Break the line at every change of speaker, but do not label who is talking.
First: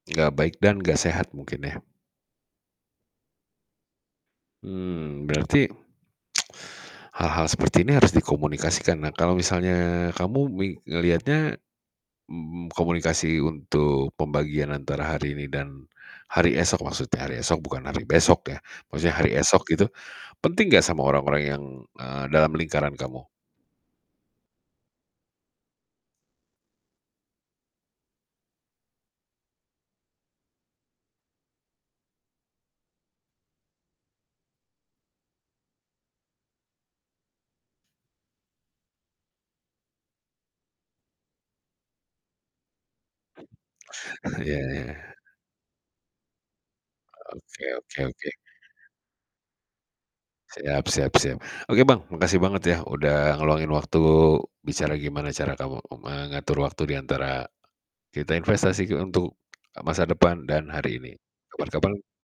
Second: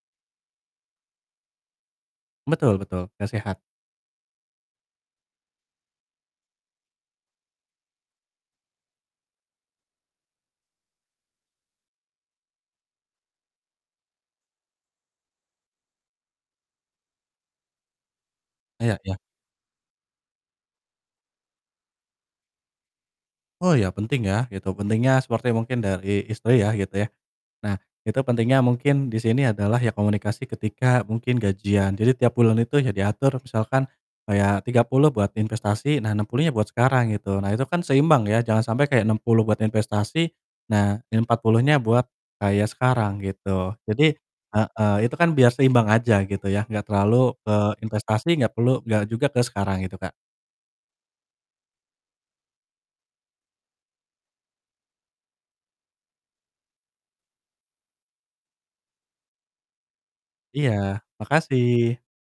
Gak baik dan gak sehat mungkin ya?
Betul betul, gak sehat.
Mmm, berarti hal-hal seperti ini harus dikomunikasikan. Nah, kalau misalnya kamu mi ngeliatnya m m komunikasi untuk pembagian antara hari ini dan hari esok maksudnya hari esok bukan hari besok ya,
Iya
maksudnya
iya.
hari esok itu, penting gak sama orang-orang yang, eee, dalam lingkaran kamu?
Oh, ya, penting ya, gitu. Pentingnya seperti mungkin dari istri ya gitu ya. Nah itu pentingnya mungkin di sini adalah ya komunikasi ketika mungkin gajian. Jadi tiap bulan itu ya diatur misalkan kayak 30 buat investasi, nah 60-nya buat sekarang gitu. Nah itu kan seimbang ya, jangan sampai kayak 60 buat investasi, nah 40-nya buat kayak sekarang gitu. Jadi
Oh, ya
heeh,
ya.
itu kan biar seimbang aja gitu ya, gak terlalu
Oke
ke
oke oke.
investasi, gak perlu gak juga ke sekarang gitu, Kak.
Siap siap siap. Oke Bang makasih banget ya udah ngeluangin waktu bicara gimana cara kamu mengatur waktu di antara kita investasi untuk masa depan dan
Iya,
hari ini,
makasih.
kapan-kapan